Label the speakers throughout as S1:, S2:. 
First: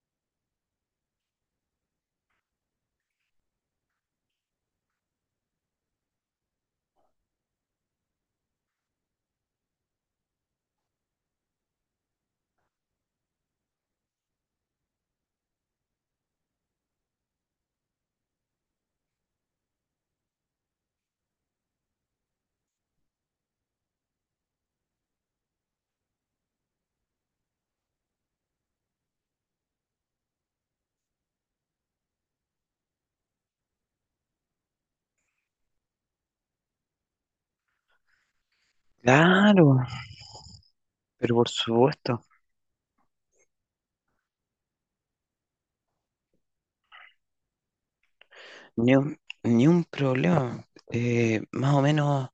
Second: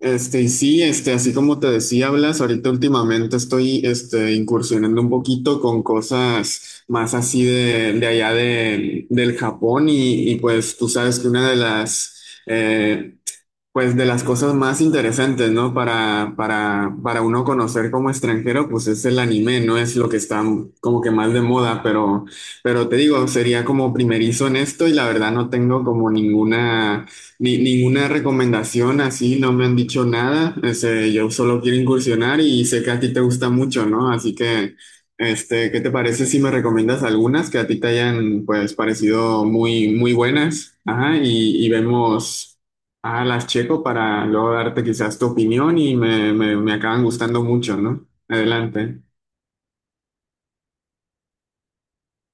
S1: Y sí, así como te decía, Blas, ahorita últimamente estoy, incursionando un poquito con cosas más así de allá del Japón y pues tú sabes que una de las, pues de las cosas más interesantes, ¿no? Para uno conocer como extranjero, pues es el anime, no es lo que está como que más de moda, pero te digo, sería como primerizo en esto y la verdad no tengo como ninguna, ni, ninguna recomendación así, no me han dicho nada, yo solo quiero incursionar y sé que a ti te gusta mucho, ¿no? Así que, ¿qué te parece si me recomiendas algunas que a ti te hayan, pues, parecido
S2: Claro,
S1: muy, muy buenas? Ajá,
S2: pero por
S1: y
S2: supuesto,
S1: vemos. Ah, las checo para luego darte quizás tu opinión y me acaban gustando mucho, ¿no?
S2: ni
S1: Adelante.
S2: un, ni un problema. Más o menos,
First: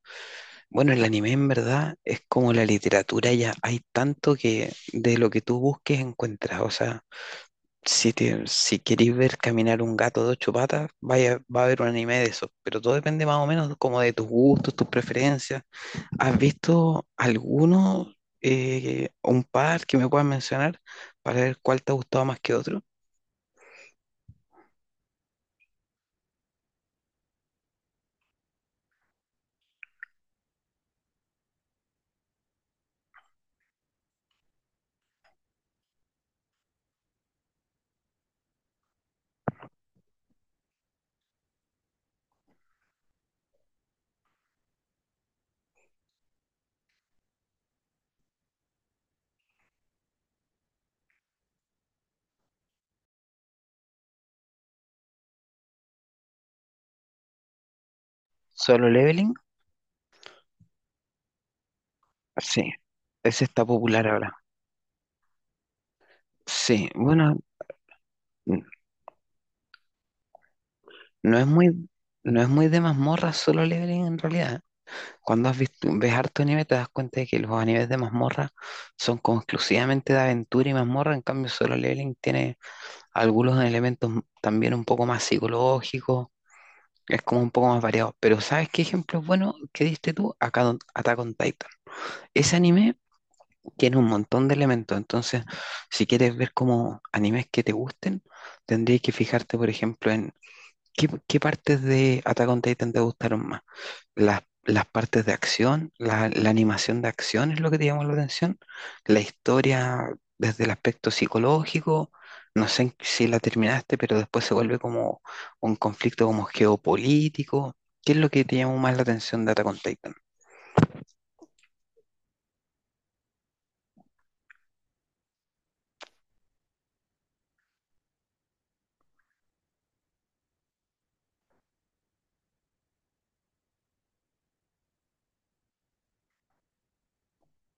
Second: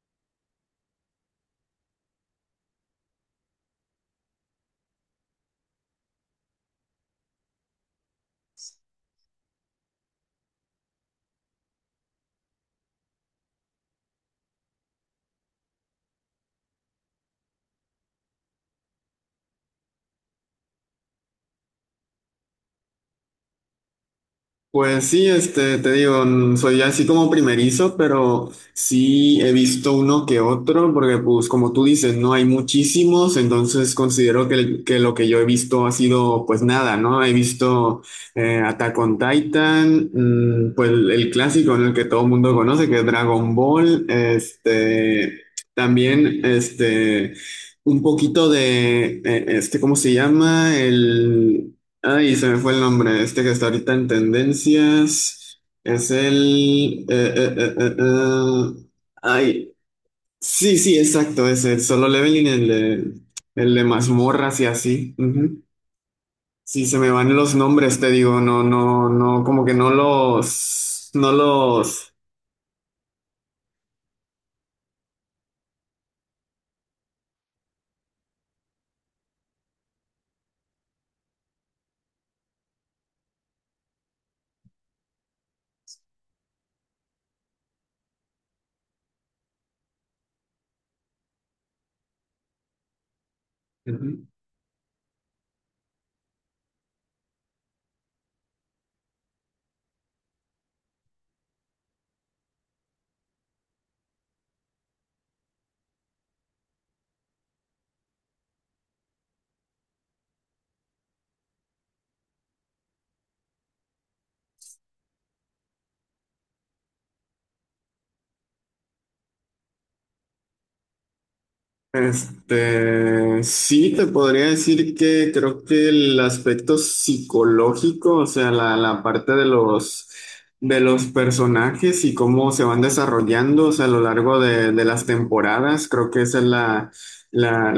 S2: bueno, el anime en verdad es como la literatura, ya hay tanto que de lo que tú busques encuentras. O sea, si querés ver caminar un gato de 8 patas, vaya, va a haber un anime de eso. Pero todo depende más o menos como de tus gustos, tus preferencias. ¿Has visto alguno, un par que me puedas mencionar para ver cuál te ha gustado más que otro?
S1: Pues sí, te digo, soy así como primerizo, pero sí he visto uno que otro, porque pues como tú dices, no hay muchísimos, entonces considero que, que lo que yo he visto ha sido pues nada, ¿no? He visto Attack on Titan, pues el clásico en el que todo el mundo conoce, que es Dragon Ball, también, un poquito de, ¿cómo se llama? Ay, se me fue el nombre. Este que está ahorita en tendencias es el.
S2: ¿Solo Leveling?
S1: Ay, sí, sí, exacto. Es el Solo Leveling, el
S2: Sí, ese
S1: de,
S2: está
S1: el de
S2: popular ahora.
S1: mazmorras y así. Ujú. Sí,
S2: Sí,
S1: se me van
S2: bueno,
S1: los nombres, te digo. No,
S2: n-
S1: no, no, como que no los. No
S2: no es muy,
S1: los.
S2: no es muy de mazmorra solo leveling en realidad. Cuando has visto, ves harto anime te das cuenta de que los animes de mazmorra son como exclusivamente de aventura y mazmorra, en cambio solo leveling tiene algunos elementos también un poco más psicológicos, es como un poco más variado. Pero ¿sabes qué ejemplo bueno que diste tú? Acá Attack on Titan. Ese anime tiene un
S1: Ujú.
S2: montón de elementos. Entonces, si quieres ver como animes que te gusten, tendrías que fijarte, por ejemplo, en qué partes de Attack on Titan te gustaron más. Las partes de acción, la animación de acción es lo que te llamó la atención. La historia desde el aspecto psicológico. No sé si la terminaste, pero después se vuelve como un conflicto como geopolítico. ¿Qué es lo que te llamó más la atención de Attack on Titan?
S1: Sí, te podría decir que creo que el aspecto psicológico, o sea, la parte de los personajes y cómo se van desarrollando, o sea, a lo largo de las temporadas, creo que esa es la,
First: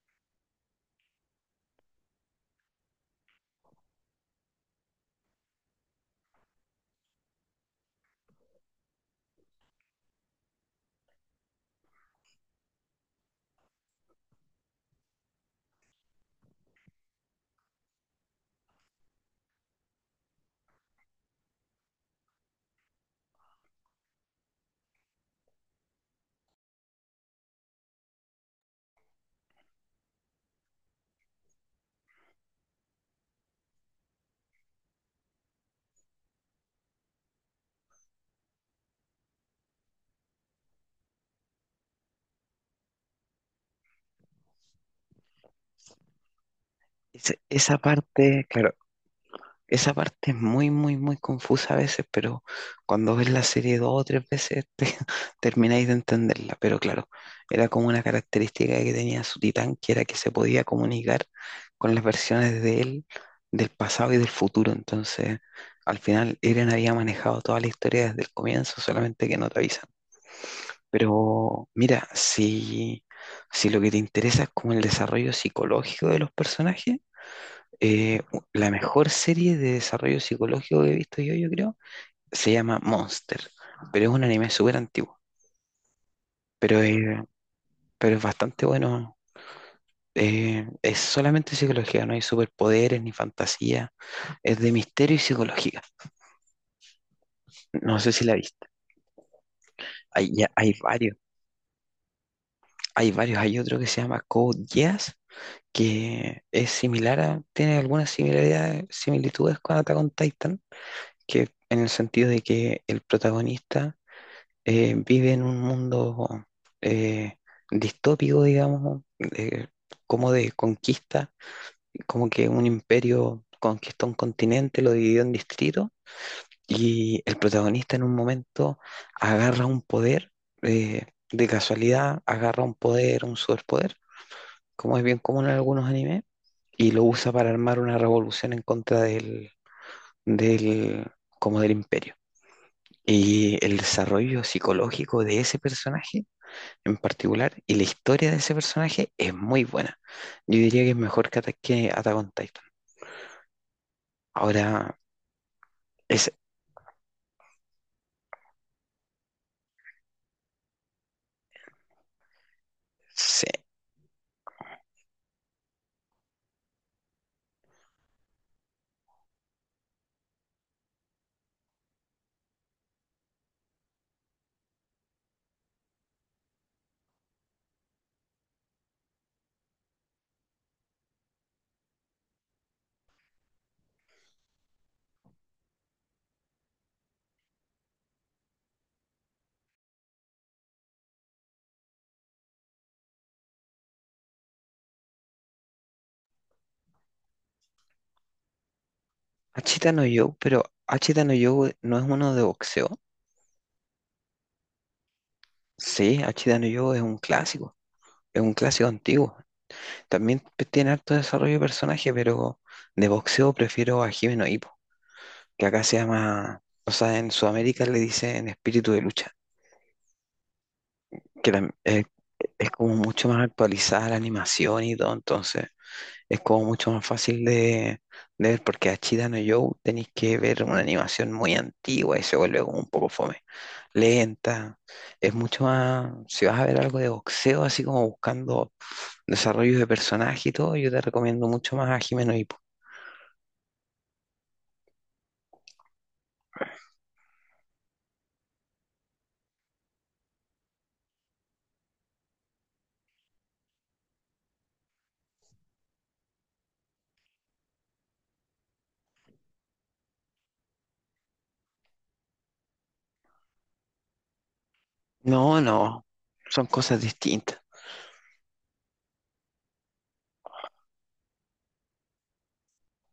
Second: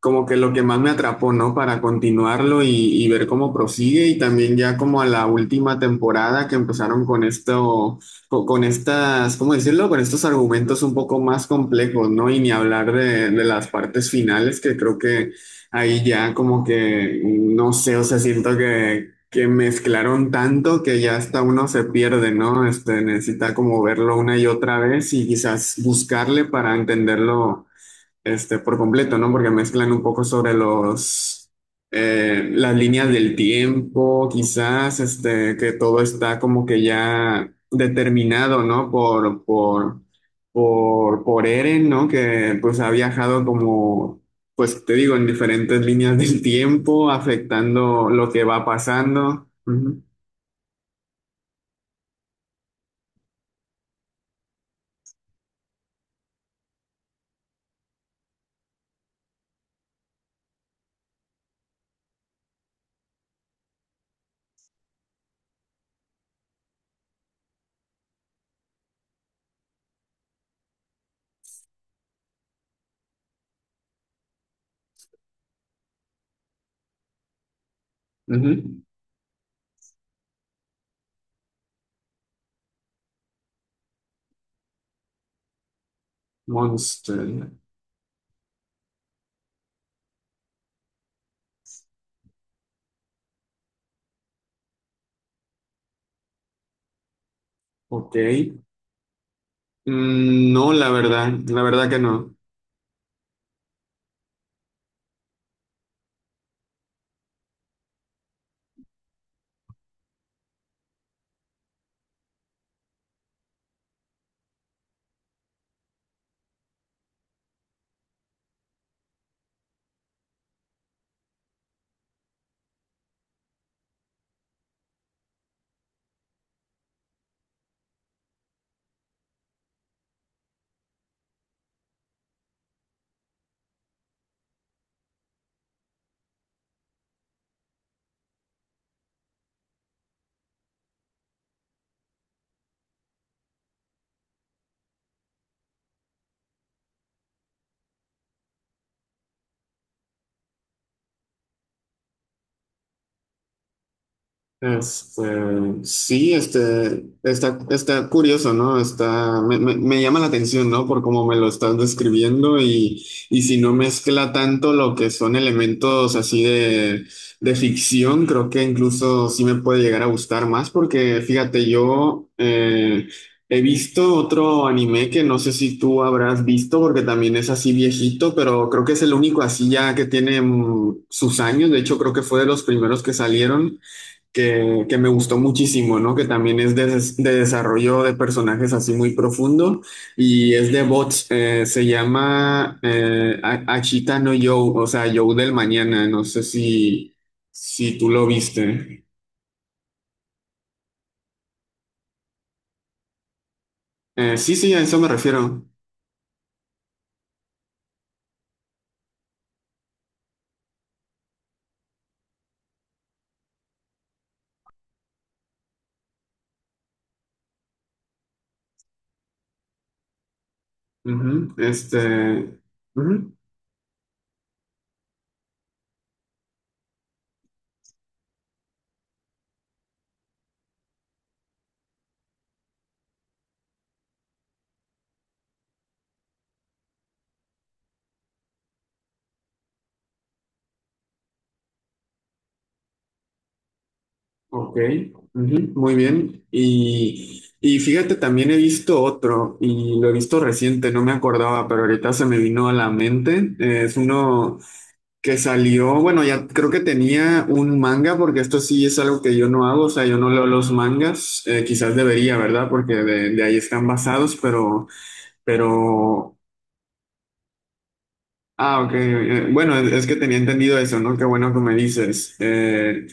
S1: como que lo que más me atrapó, ¿no? Para continuarlo y ver cómo prosigue y también ya como a la última temporada que empezaron con esto con estas, ¿cómo decirlo? Con estos argumentos un poco más complejos, ¿no? Y ni hablar de las partes finales, que creo que ahí ya como que, no sé, o sea, siento que mezclaron tanto que ya hasta uno se pierde, ¿no? Necesita como verlo una y otra vez y quizás buscarle para entenderlo por completo, ¿no? Porque mezclan un poco sobre las líneas del tiempo, quizás, que todo está como que ya determinado, ¿no? Por Eren, ¿no? Que pues ha viajado como, pues te digo, en diferentes líneas del tiempo,
S2: Esa
S1: afectando lo que
S2: parte,
S1: va
S2: claro,
S1: pasando.
S2: esa
S1: Ujú,
S2: parte es muy, muy, muy confusa a veces, pero cuando ves la serie 2 o 3 veces termináis de entenderla. Pero claro, era como una característica que tenía su titán, que era que se podía comunicar con las versiones de él del pasado y del futuro. Entonces, al final, Eren había manejado toda la historia desde el comienzo, solamente que no te avisan. Pero mira, si, si lo que te interesa es como el desarrollo psicológico de los personajes, la
S1: ujú.
S2: mejor serie de desarrollo psicológico que he visto yo, yo creo, se llama Monster, pero es un anime súper antiguo, pero, eh,
S1: Monster,
S2: pero es bastante bueno. Es solamente psicología, no hay superpoderes ni fantasía, es de misterio y psicología. No sé
S1: ok.
S2: si la viste.
S1: Mm, no,
S2: Hay varios,
S1: la verdad que no.
S2: hay varios. Hay otro que se llama Code Geass, que es similar a, tiene algunas similitudes con Attack on Titan, que en el sentido de que el protagonista vive en un mundo eh, distópico, digamos, como de conquista, como que un imperio conquistó un continente, lo dividió en distritos, y el protagonista en un momento agarra un poder, eh, de casualidad, agarra un poder, un superpoder, como es bien común en algunos animes, y lo usa para armar una revolución en contra del, como del imperio. Y el desarrollo psicológico de ese personaje en particular y la historia de ese personaje es muy buena. Yo diría que es mejor que, que Attack on Titan. Ahora,
S1: Este,
S2: es,
S1: sí, está curioso, ¿no? Me llama la atención, ¿no? Por cómo me lo estás describiendo y
S2: sí,
S1: si no mezcla tanto lo que son elementos así de ficción, creo que incluso sí me puede llegar a gustar más porque, fíjate, yo he visto otro anime que no sé si tú habrás visto porque también es así viejito, pero creo que es el único así ya que tiene sus años, de hecho creo que fue de los primeros que salieron que me gustó muchísimo, ¿no? Que también es de desarrollo de personajes así muy profundo y es de bots, se llama Ashita no Joe, o sea, Joe del mañana, no sé si tú lo viste.
S2: Hachita no Joe, pero Hachita no Joe no es uno de boxeo.
S1: Sí, sí, a eso me refiero.
S2: Sí, Hachita no Joe es un clásico antiguo. También tiene harto desarrollo de personaje, pero de boxeo prefiero a Hime no Ippo, que acá se llama, o sea, en Sudamérica le dicen espíritu de lucha, que
S1: Ujú,
S2: es como mucho
S1: Ujú,
S2: más actualizada la animación y todo, entonces es como mucho más fácil de ver porque a Achida no Joe tenéis que ver una animación muy antigua y se vuelve como un poco fome, lenta. Es mucho más, si vas a ver algo de boxeo, así como buscando desarrollos de personaje y todo, yo te recomiendo mucho más a Jimeno Hippo.
S1: ok, ujú, muy bien. Y fíjate, también he visto otro y lo he visto reciente, no me acordaba, pero ahorita se me vino a la mente. Es uno que salió, bueno, ya creo que tenía un manga, porque esto sí es algo que yo no hago, o sea, yo no leo los mangas, quizás debería, ¿verdad? Porque de ahí están basados, pero,
S2: No, no,
S1: pero,
S2: son cosas distintas.
S1: ah, ok, bueno, es que tenía entendido eso, ¿no? Qué bueno que me dices.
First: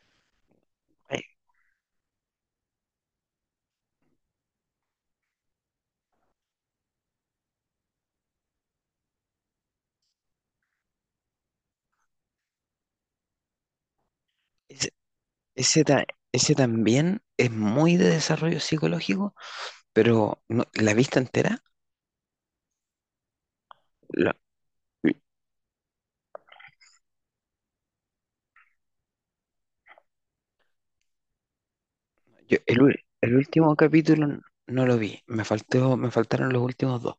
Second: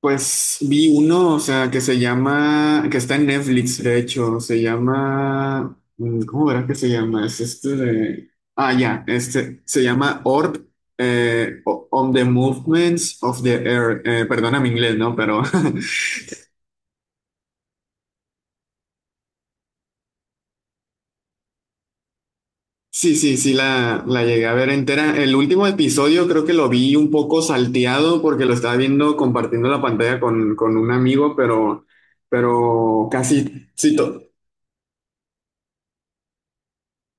S1: Pues vi
S2: Eh,
S1: uno, o sea, que se llama, que está en Netflix, de hecho, se llama, ¿cómo verás que se llama? Es este de, ah, ya, se llama Orb, On the Movements of the Earth, perdona mi
S2: Ese,
S1: inglés, ¿no? Pero
S2: ese ta- ese también es muy de desarrollo psicológico, pero la vista entera.
S1: sí, sí, sí, la llegué a ver entera. El último episodio creo que lo vi un poco salteado porque lo estaba viendo compartiendo la pantalla con un amigo, pero,
S2: Yo
S1: pero
S2: el
S1: casi.
S2: último
S1: Sí,
S2: capítulo no lo vi, me faltó, me faltaron los últimos 2.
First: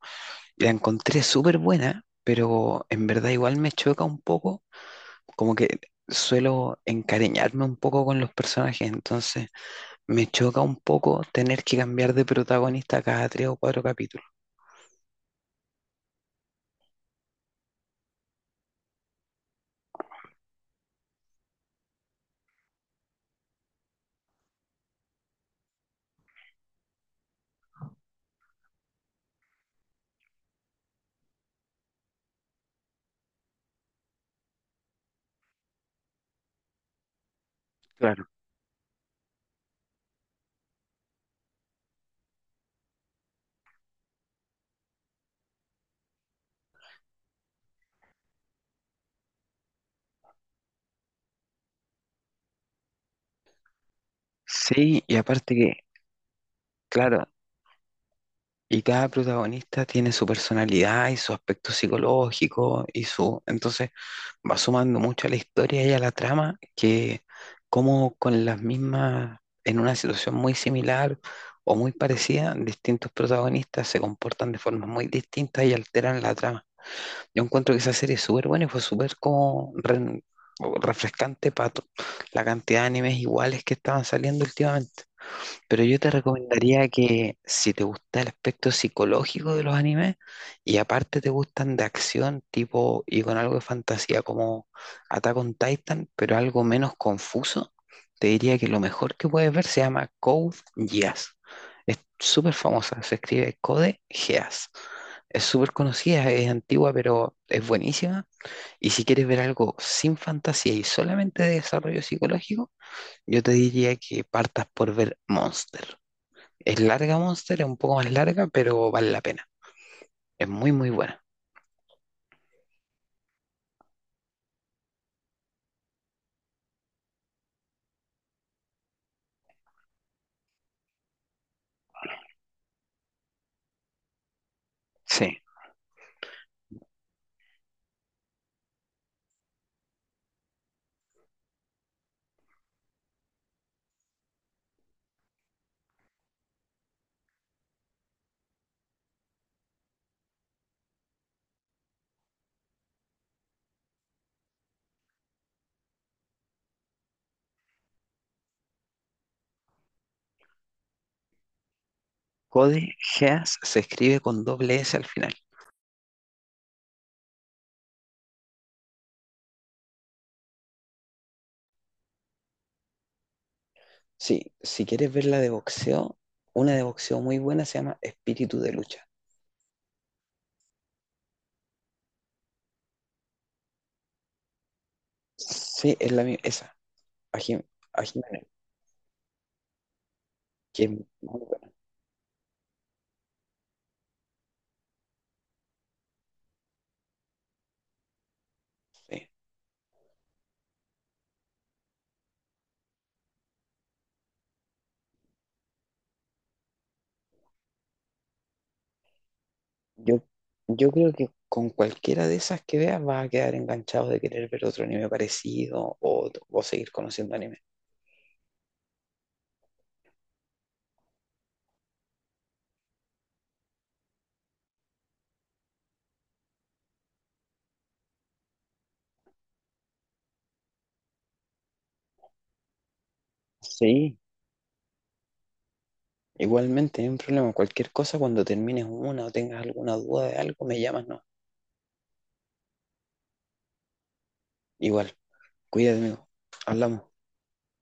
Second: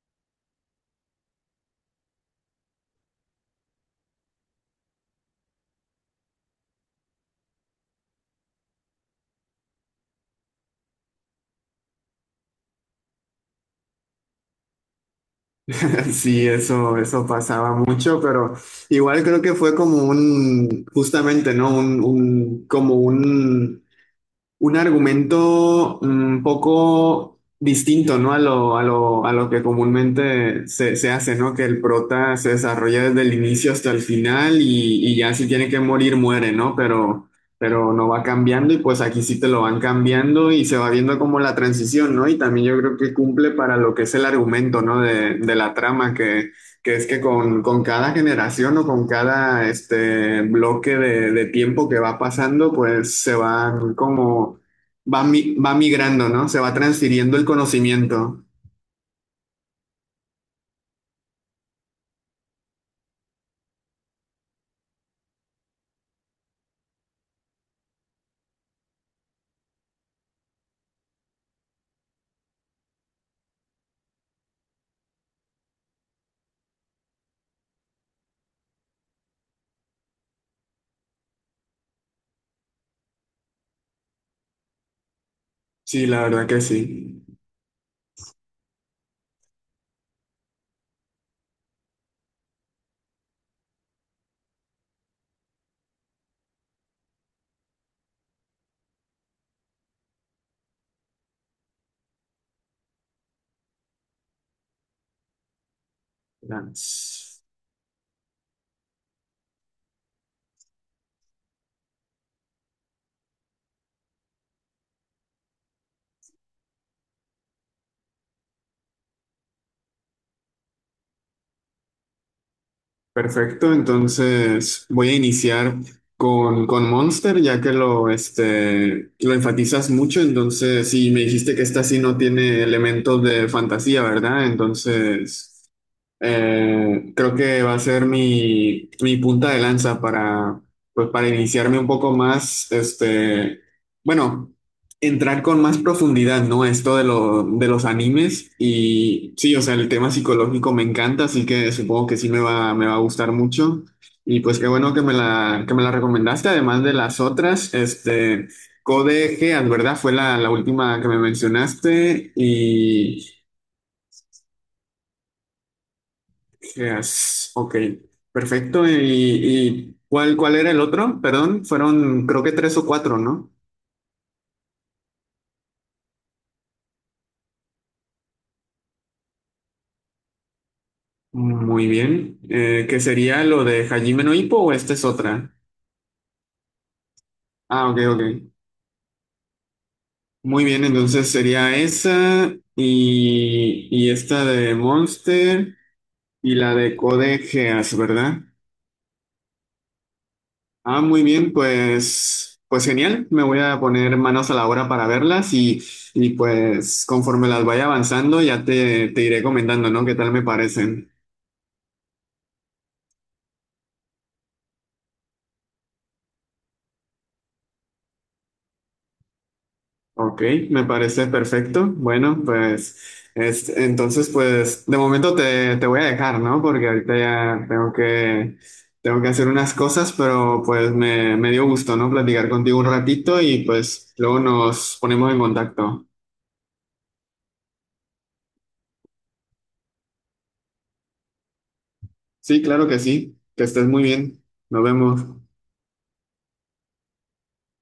S2: La encontré súper buena, pero en verdad igual me choca un poco, como que suelo encariñarme un poco con los personajes, entonces me choca un poco tener que cambiar de protagonista cada 3 o 4 capítulos.
S1: Sí, eso pasaba mucho, pero igual creo que fue como un, justamente, ¿no? Como un argumento un poco distinto, ¿no? A lo que comúnmente se hace, ¿no? Que el prota se desarrolla desde el inicio hasta el final y ya si tiene que morir, muere, ¿no? Pero no va
S2: Claro.
S1: cambiando y pues aquí sí te lo van cambiando y se va viendo como la transición, ¿no? Y también yo creo que cumple para lo que es el argumento, ¿no? De la trama que. Que es que con cada generación o con cada este bloque de tiempo que va pasando, pues se van como,
S2: Sí, y aparte que,
S1: va migrando, ¿no? Se va
S2: claro,
S1: transfiriendo el conocimiento.
S2: y cada protagonista tiene su personalidad y su aspecto psicológico y su... Entonces va sumando mucho a la historia y a la trama que como con las mismas, en una situación muy similar o muy parecida, distintos protagonistas se comportan de formas muy distintas y alteran la trama. Yo encuentro que esa serie es súper buena y fue súper como refrescante para la cantidad de animes iguales que estaban saliendo últimamente. Pero yo
S1: Sí,
S2: te
S1: la verdad que
S2: recomendaría
S1: sí.
S2: que si te gusta el aspecto psicológico de los animes y aparte te gustan de acción tipo y con algo de fantasía como Attack on Titan, pero algo menos confuso, te diría que lo mejor que puedes ver se llama Code Geass. Es súper famosa, se escribe Code Geass. Es súper conocida, es antigua, pero
S1: Trans.
S2: es buenísima. Y si quieres ver algo sin fantasía y solamente de desarrollo psicológico, yo te diría que partas por ver Monster. Es larga Monster, es un poco más larga, pero vale la pena. Es muy, muy buena.
S1: Perfecto, entonces voy a iniciar con Monster, ya que lo enfatizas mucho, entonces sí, me dijiste que esta sí no tiene elementos de fantasía, ¿verdad?
S2: Sí,
S1: Entonces. Creo que va a ser mi punta de lanza para, pues, para iniciarme un poco más, bueno, entrar con más profundidad, ¿no? Esto de, lo, de los animes y sí, o sea, el tema psicológico me encanta, así que supongo que sí me va a gustar mucho. Y pues qué bueno que me la recomendaste, además de las otras, Code Geass, ¿verdad? Fue la última que me mencionaste
S2: Cody
S1: y
S2: Geass se escribe con doble S al final.
S1: ¿qué has? Ok, perfecto. ¿Y cuál era el otro? Perdón, fueron creo que tres o cuatro, ¿no?
S2: Sí. Si quieres ver la de boxeo, una de boxeo muy buena se llama Espíritu de Lucha.
S1: Muy bien. ¿Qué sería lo de Hajime no Ippo o esta es otra?
S2: Sí, es la misma, esa, a Jim-
S1: Ah, ok,
S2: a Jiménez,
S1: ok. Muy bien,
S2: que es muy
S1: entonces
S2: buena.
S1: sería esa y esta de Monster y la de Code Geass, ¿verdad?
S2: Sí.
S1: Ah, muy bien, pues genial. Me voy a poner manos a la obra para verlas y pues conforme las vaya avanzando ya te iré comentando, ¿no? ¿Qué
S2: Yo,
S1: tal me
S2: yo
S1: parecen?
S2: creo que con cualquiera de esas que veas vas a quedar enganchado de querer ver otro anime parecido o seguir conociendo anime.
S1: Ok, me parece perfecto. Bueno, pues entonces pues de momento te voy a dejar, ¿no? Porque ahorita ya tengo que hacer unas cosas, pero pues me dio gusto, ¿no? Platicar contigo un ratito y pues
S2: Sí,
S1: luego nos ponemos en contacto.
S2: igualmente, no hay un problema. Cualquier cosa, cuando termines una o tengas alguna duda de algo, me llamas, no.
S1: Sí, claro que sí. Que estés muy bien. Nos
S2: Igual,
S1: vemos.
S2: cuídate, amigo. Hablamos.